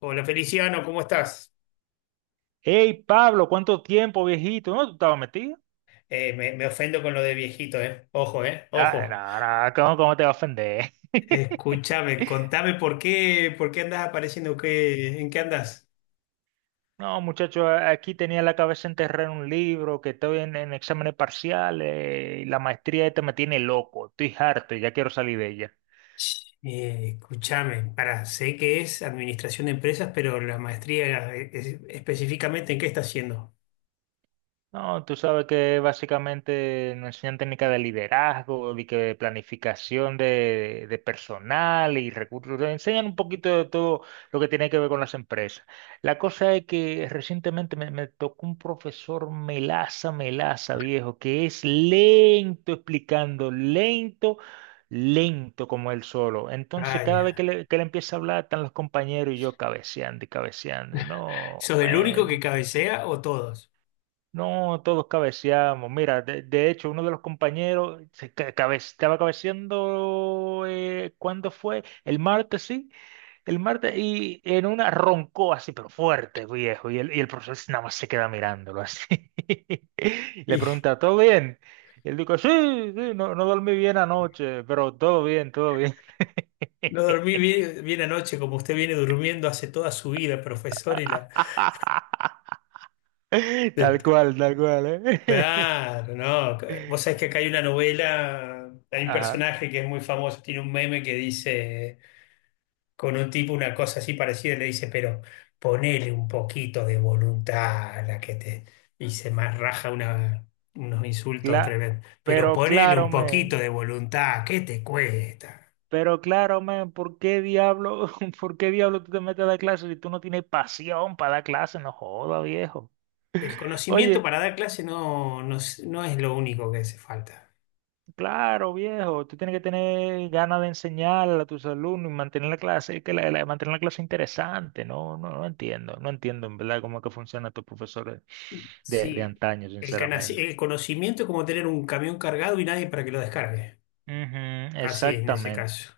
Hola Feliciano, ¿cómo estás? Hey, Pablo, ¿cuánto tiempo, viejito? ¿No tú estabas metido? Me ofendo con lo de viejito, ¿eh? Ojo, ¿eh? Ah, Ojo. no, no, ¿cómo te va a ofender? Escúchame, contame por qué andás apareciendo, qué, ¿en qué andás? No, muchacho, aquí tenía la cabeza enterrada en un libro, que estoy en exámenes parciales, y la maestría esta me tiene loco, estoy harto y ya quiero salir de ella. Escúchame, para, sé que es administración de empresas, pero la maestría específicamente, ¿en qué estás haciendo? No, tú sabes que básicamente nos enseñan técnicas de liderazgo, de que planificación de personal y recursos. Nos enseñan un poquito de todo lo que tiene que ver con las empresas. La cosa es que recientemente me tocó un profesor melaza, melaza, viejo, que es lento explicando, lento, lento como él solo. Ah, Entonces, cada vez que ya. que le empieza a hablar, están los compañeros y yo cabeceando y cabeceando. Y no, ¿Sos el único que man. cabecea o todos? No, todos cabeceamos. Mira, de hecho, uno de los compañeros estaba cabeceando, ¿cuándo fue? El martes, sí, el martes, y en una roncó así, pero fuerte, viejo, y el profesor nada más se queda mirándolo así. Le Y pregunta, ¿todo bien? Y él dijo, sí, sí, no, no dormí bien anoche, pero todo bien, todo bien. no dormí bien anoche, como usted viene durmiendo hace toda su vida, profesor, y la... tal cual, ¿eh? Claro, no. Vos sabés que acá hay una novela, hay un Ajá. personaje que es muy famoso, tiene un meme que dice con un tipo una cosa así parecida, le dice, pero ponele un poquito de voluntad a la que te hice más raja una, unos insultos Cla- tremendos. Pero pero ponele un claro, poquito men, de voluntad, ¿qué te cuesta? pero claro, men, ¿por qué diablo, por qué diablo tú te metes a dar clases si tú no tienes pasión para dar clases? No joda, viejo. El conocimiento Oye, para dar clase no es lo único que hace falta. claro, viejo, tú tienes que tener ganas de enseñar a tus alumnos y mantener la clase, mantener la clase interesante, ¿no? No, no entiendo, no entiendo en verdad cómo es que funcionan estos profesores de Sí, antaño, sinceramente. el conocimiento es como tener un camión cargado y nadie para que lo descargue. Ujú, Así es, en ese exactamente, caso.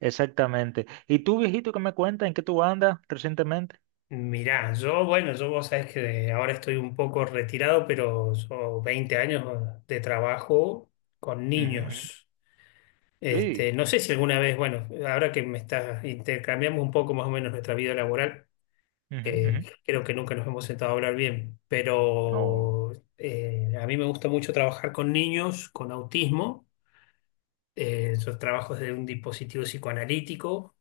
exactamente. ¿Y tú, viejito, qué me cuentas? ¿En qué tú andas recientemente? Mirá, yo, bueno, yo vos sabés que ahora estoy un poco retirado, pero yo 20 años de trabajo con Ujú, niños. Este, sí, no sé si alguna vez, bueno, ahora que me estás, intercambiamos un poco más o menos nuestra vida laboral, ujú, ujú. que creo que nunca nos hemos sentado a hablar bien, No. pero a mí me gusta mucho trabajar con niños con autismo. Yo trabajo desde un dispositivo psicoanalítico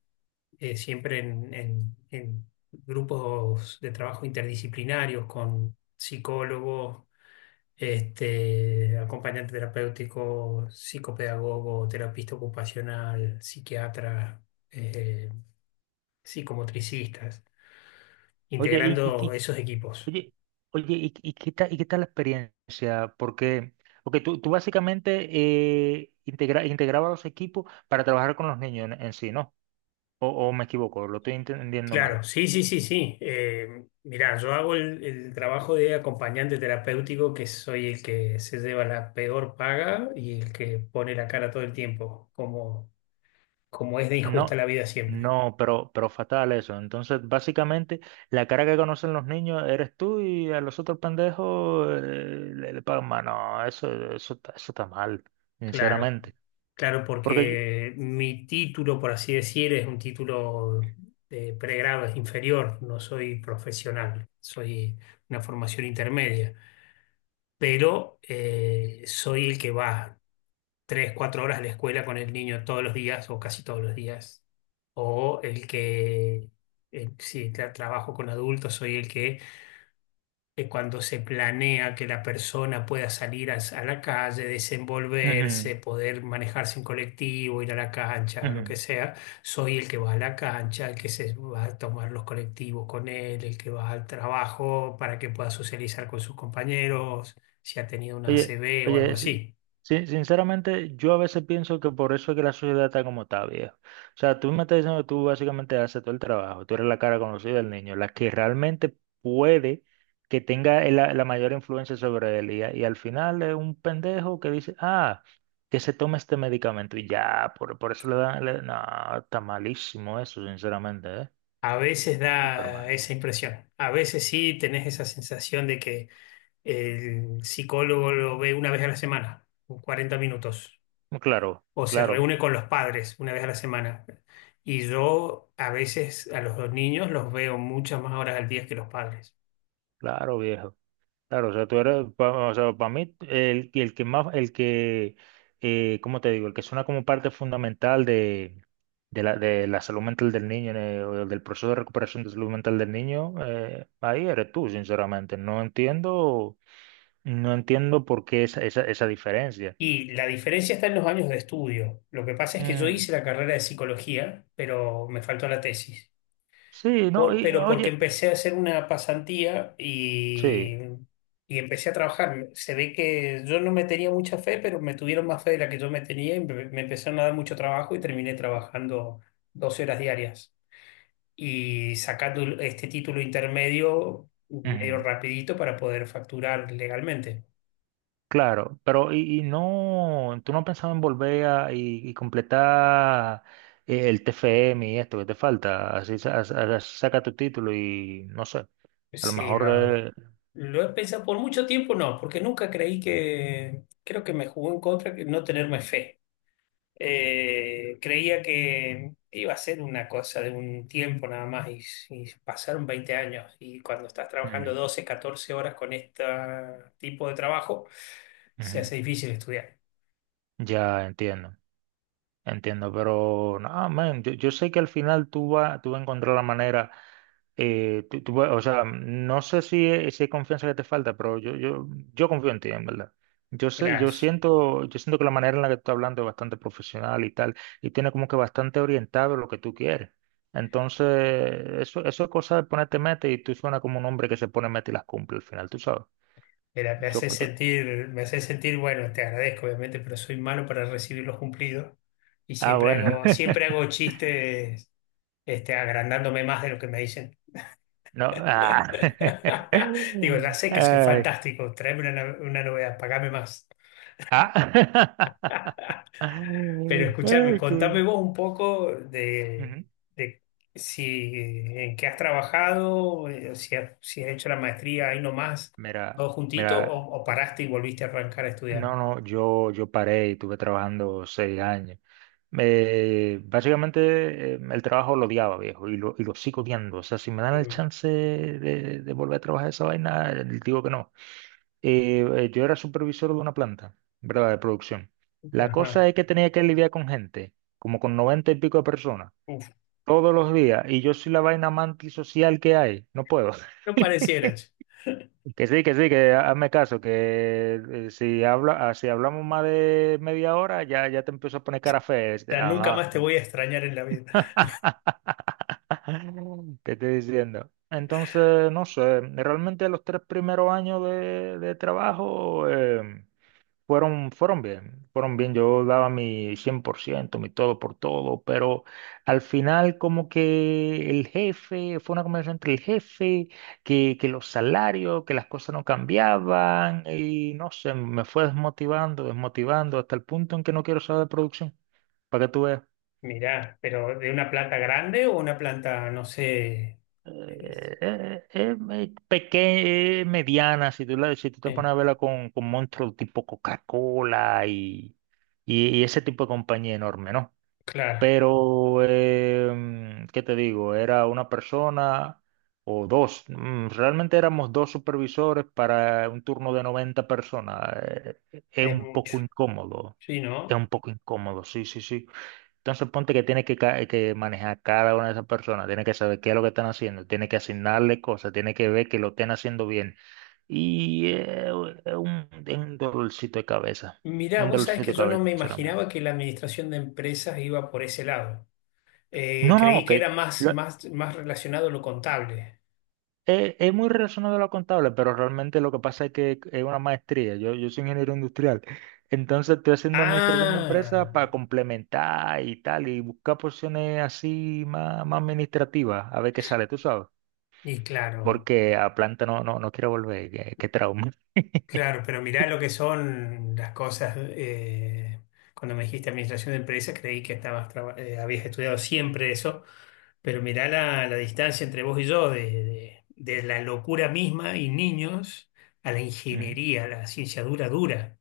siempre en grupos de trabajo interdisciplinarios con psicólogos, este, acompañante terapéutico, psicopedagogo, terapista ocupacional, psiquiatra, eh, psicomotricistas, Oye, integrando esos equipos. oye, oye, y qué tal, la experiencia? Porque, porque tú básicamente integrabas los equipos para trabajar con los niños en sí, ¿no? O me equivoco, lo estoy entendiendo mal. Claro, sí, sí, sí, sí. Mirá, yo hago el trabajo de acompañante terapéutico, que soy el que se lleva la peor paga y el que pone la cara todo el tiempo, como, como es de No, injusta la vida siempre. no, pero fatal eso. Entonces, básicamente, la cara que conocen los niños eres tú y a los otros pendejos le pagan más. No, eso está mal, Claro, sinceramente. claro, Porque, yo- porque mi título, por así decir, es un título de pregrado, es inferior, no soy profesional, soy una formación intermedia, pero soy el que va. Tres, cuatro horas a la escuela con el niño todos los días o casi todos los días. O el que, si trabajo con adultos, soy el que cuando se planea que la persona pueda salir a la calle, Ujú, desenvolverse, poder manejarse en colectivo, ir a la cancha o lo ujú. que sea, soy el que va a la cancha, el que se va a tomar los colectivos con él, el que va al trabajo para que pueda socializar con sus compañeros, si ha tenido una Oye, ACV o algo oye, así. Sinceramente, yo a veces pienso que por eso es que la sociedad está como está, viejo. O sea, tú me estás diciendo que tú básicamente haces todo el trabajo, tú eres la cara conocida del niño, la que realmente puede que tenga la mayor influencia sobre él. Y al final es un pendejo que dice, ah, que se tome este medicamento y ya, por eso le dan. No, está malísimo eso, sinceramente, ¿eh? A veces Súper da mal. esa impresión. A veces sí tenés esa sensación de que el psicólogo lo ve una vez a la semana, 40 minutos, Claro, o se claro, reúne con los padres una vez a la semana. Y yo a veces a los dos niños los veo muchas más horas al día que los padres. claro, viejo. Claro, o sea, o sea, para mí, el que más, el que, ¿cómo te digo? El que suena como parte fundamental de la salud mental del niño, o del proceso de recuperación de salud mental del niño, ahí eres tú, sinceramente. No entiendo, no entiendo por qué esa, esa, esa diferencia. Y la diferencia está en los años de estudio. Lo que pasa es que yo Mm, hice la carrera de psicología, pero me faltó la tesis. sí, no, Por- y pero porque oye, empecé a hacer una pasantía sí. y empecé a trabajar. Se ve que yo no me tenía mucha fe, pero me tuvieron más fe de la que yo me tenía y me empezaron a dar mucho trabajo y terminé trabajando 12 horas diarias y sacando este título intermedio medio rapidito para poder facturar legalmente. Claro, pero y no, tú no has pensado en volver a, y completar el TFM y esto que te falta, así, así saca tu título y no sé, a lo Sí, mejor lo he pensado por mucho tiempo, no, porque nunca creí que, creo que me jugó en contra que no tenerme fe. Creía que iba a ser una cosa de un tiempo nada más y pasaron 20 años y cuando estás trabajando ujú, 12 14 horas con este tipo de trabajo, se ujú, hace difícil estudiar. ya entiendo, entiendo, pero no, man, yo sé que al final tú vas a encontrar la manera. O sea, no sé si, si hay confianza que te falta, pero yo confío en ti, en verdad. Yo sé, Gracias. Yo siento que la manera en la que tú estás hablando es bastante profesional y tal, y tiene como que bastante orientado lo que tú quieres. Entonces, eso es cosa de ponerte meta y tú suena como un hombre que se pone meta y las cumple al final, tú sabes. Mira, Yo, yo- me hace sentir, bueno, te agradezco obviamente, pero soy malo para recibir los cumplidos y ah, bueno. Siempre hago chistes, este, agrandándome más de lo que me dicen. No, ah. Digo, ya sé que soy Ay, fantástico, tráeme una, no- una novedad, pagame más. ah. Ay, Pero escúchame, contame cool. vos un poco Ujú. de si en qué has trabajado, si has, si has hecho la maestría ahí nomás, Mira. todo juntito, Mira, o paraste y volviste a arrancar a no, estudiar. no, yo paré y estuve trabajando 6 años. Básicamente el trabajo lo odiaba, viejo, y lo sigo odiando. O sea, si me dan el Mm. chance de volver a trabajar esa vaina, digo que no. Yo era supervisor de una planta, ¿verdad? De producción. La Ajá. cosa es que tenía que lidiar con gente, como con 90 y pico de personas, Uf, todos los días, y yo soy la vaina más antisocial que hay. No puedo. no parecieras. Que sí, que sí, que hazme caso, que ah, si hablamos más de media hora, ya te empiezo a poner cara fea. Este, Ya nunca ajá. más te voy a extrañar en la vida. ¿Qué estoy diciendo? Entonces, no sé, realmente los 3 primeros años de trabajo, em, fueron, fueron bien, fueron bien. Yo daba mi 100% mi todo por todo, pero al final como que el jefe, fue una conversación entre el jefe, que los salarios, que las cosas no cambiaban y no sé, me fue desmotivando, desmotivando hasta el punto en que no quiero saber de producción, para que tú veas. Mirá, pero de una planta grande o una planta, no sé. es- Pequeña, mediana, si tú te eh, pones a verla con monstruos tipo Coca-Cola y ese tipo de compañía enorme, ¿no? claro, Pero, em, ¿qué te digo? Era una persona o dos. Mm, realmente éramos dos supervisores para un turno de 90 personas. Es es un mucho. poco incómodo. Sí, Es ¿no? un poco incómodo, sí, sí, sí. Entonces ponte que que manejar cada una de esas personas, tienes que saber qué es lo que están haciendo, tienes que asignarle cosas, tienes que ver que lo estén haciendo bien. Y es un dolorcito de cabeza, es Mirá, un vos sabés dolorcito que de yo no cabeza, me imaginaba sinceramente. que la administración de empresas iba por ese lado. No, Creí no, que que, era más, lo- más, más relacionado a lo contable. Es muy relacionado a lo contable, pero realmente lo que pasa es que es una maestría. Yo soy ingeniero industrial. Entonces estoy haciendo administración de Ah, empresas para complementar y tal, y buscar posiciones así más, más administrativas, a ver qué sale, tú sabes. y claro, Porque a planta no, no, no quiero volver, qué, qué trauma. claro, pero mirá lo que son las cosas. Cuando me dijiste administración de empresas, creí que estabas habías estudiado siempre eso, pero mirá la distancia entre vos y yo de la locura misma y niños a la Ujú. ingeniería, a la ciencia dura, dura.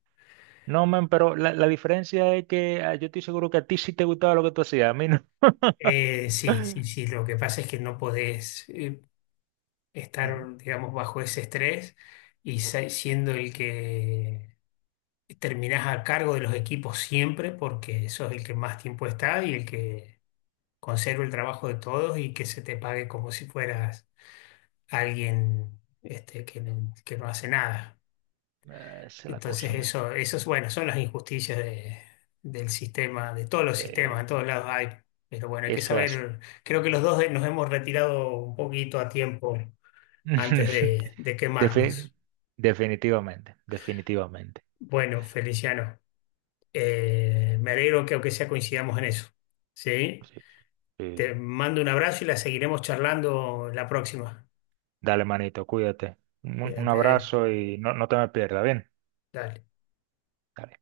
No, man, pero la diferencia es que ah, yo estoy seguro que a ti sí te gustaba lo que tú hacías, a mí no. Sí, sí, sí, lo que pasa es que no podés. Ujú. Estar, digamos, bajo ese estrés y siendo el que terminás a cargo de los equipos siempre porque sos el que más tiempo está y el que conserva el trabajo de todos y que se te pague como si fueras alguien este, que no hace nada. Ah, esa es la cosa, Entonces man. eso es bueno, son las injusticias del sistema, de todos los sistemas, Eh, en todos lados hay. Pero bueno, hay que eso es saber, creo que los dos nos hemos retirado un poquito a tiempo así. antes de Defi- quemarnos. definitivamente, definitivamente. Bueno, Feliciano, me alegro que aunque sea coincidamos en eso, ¿sí? Sí, Te sí. mando un abrazo y la seguiremos charlando la próxima. Dale, manito, cuídate. Un Cuídate, abrazo y no, no te me pierdas, bien. dale. Dale.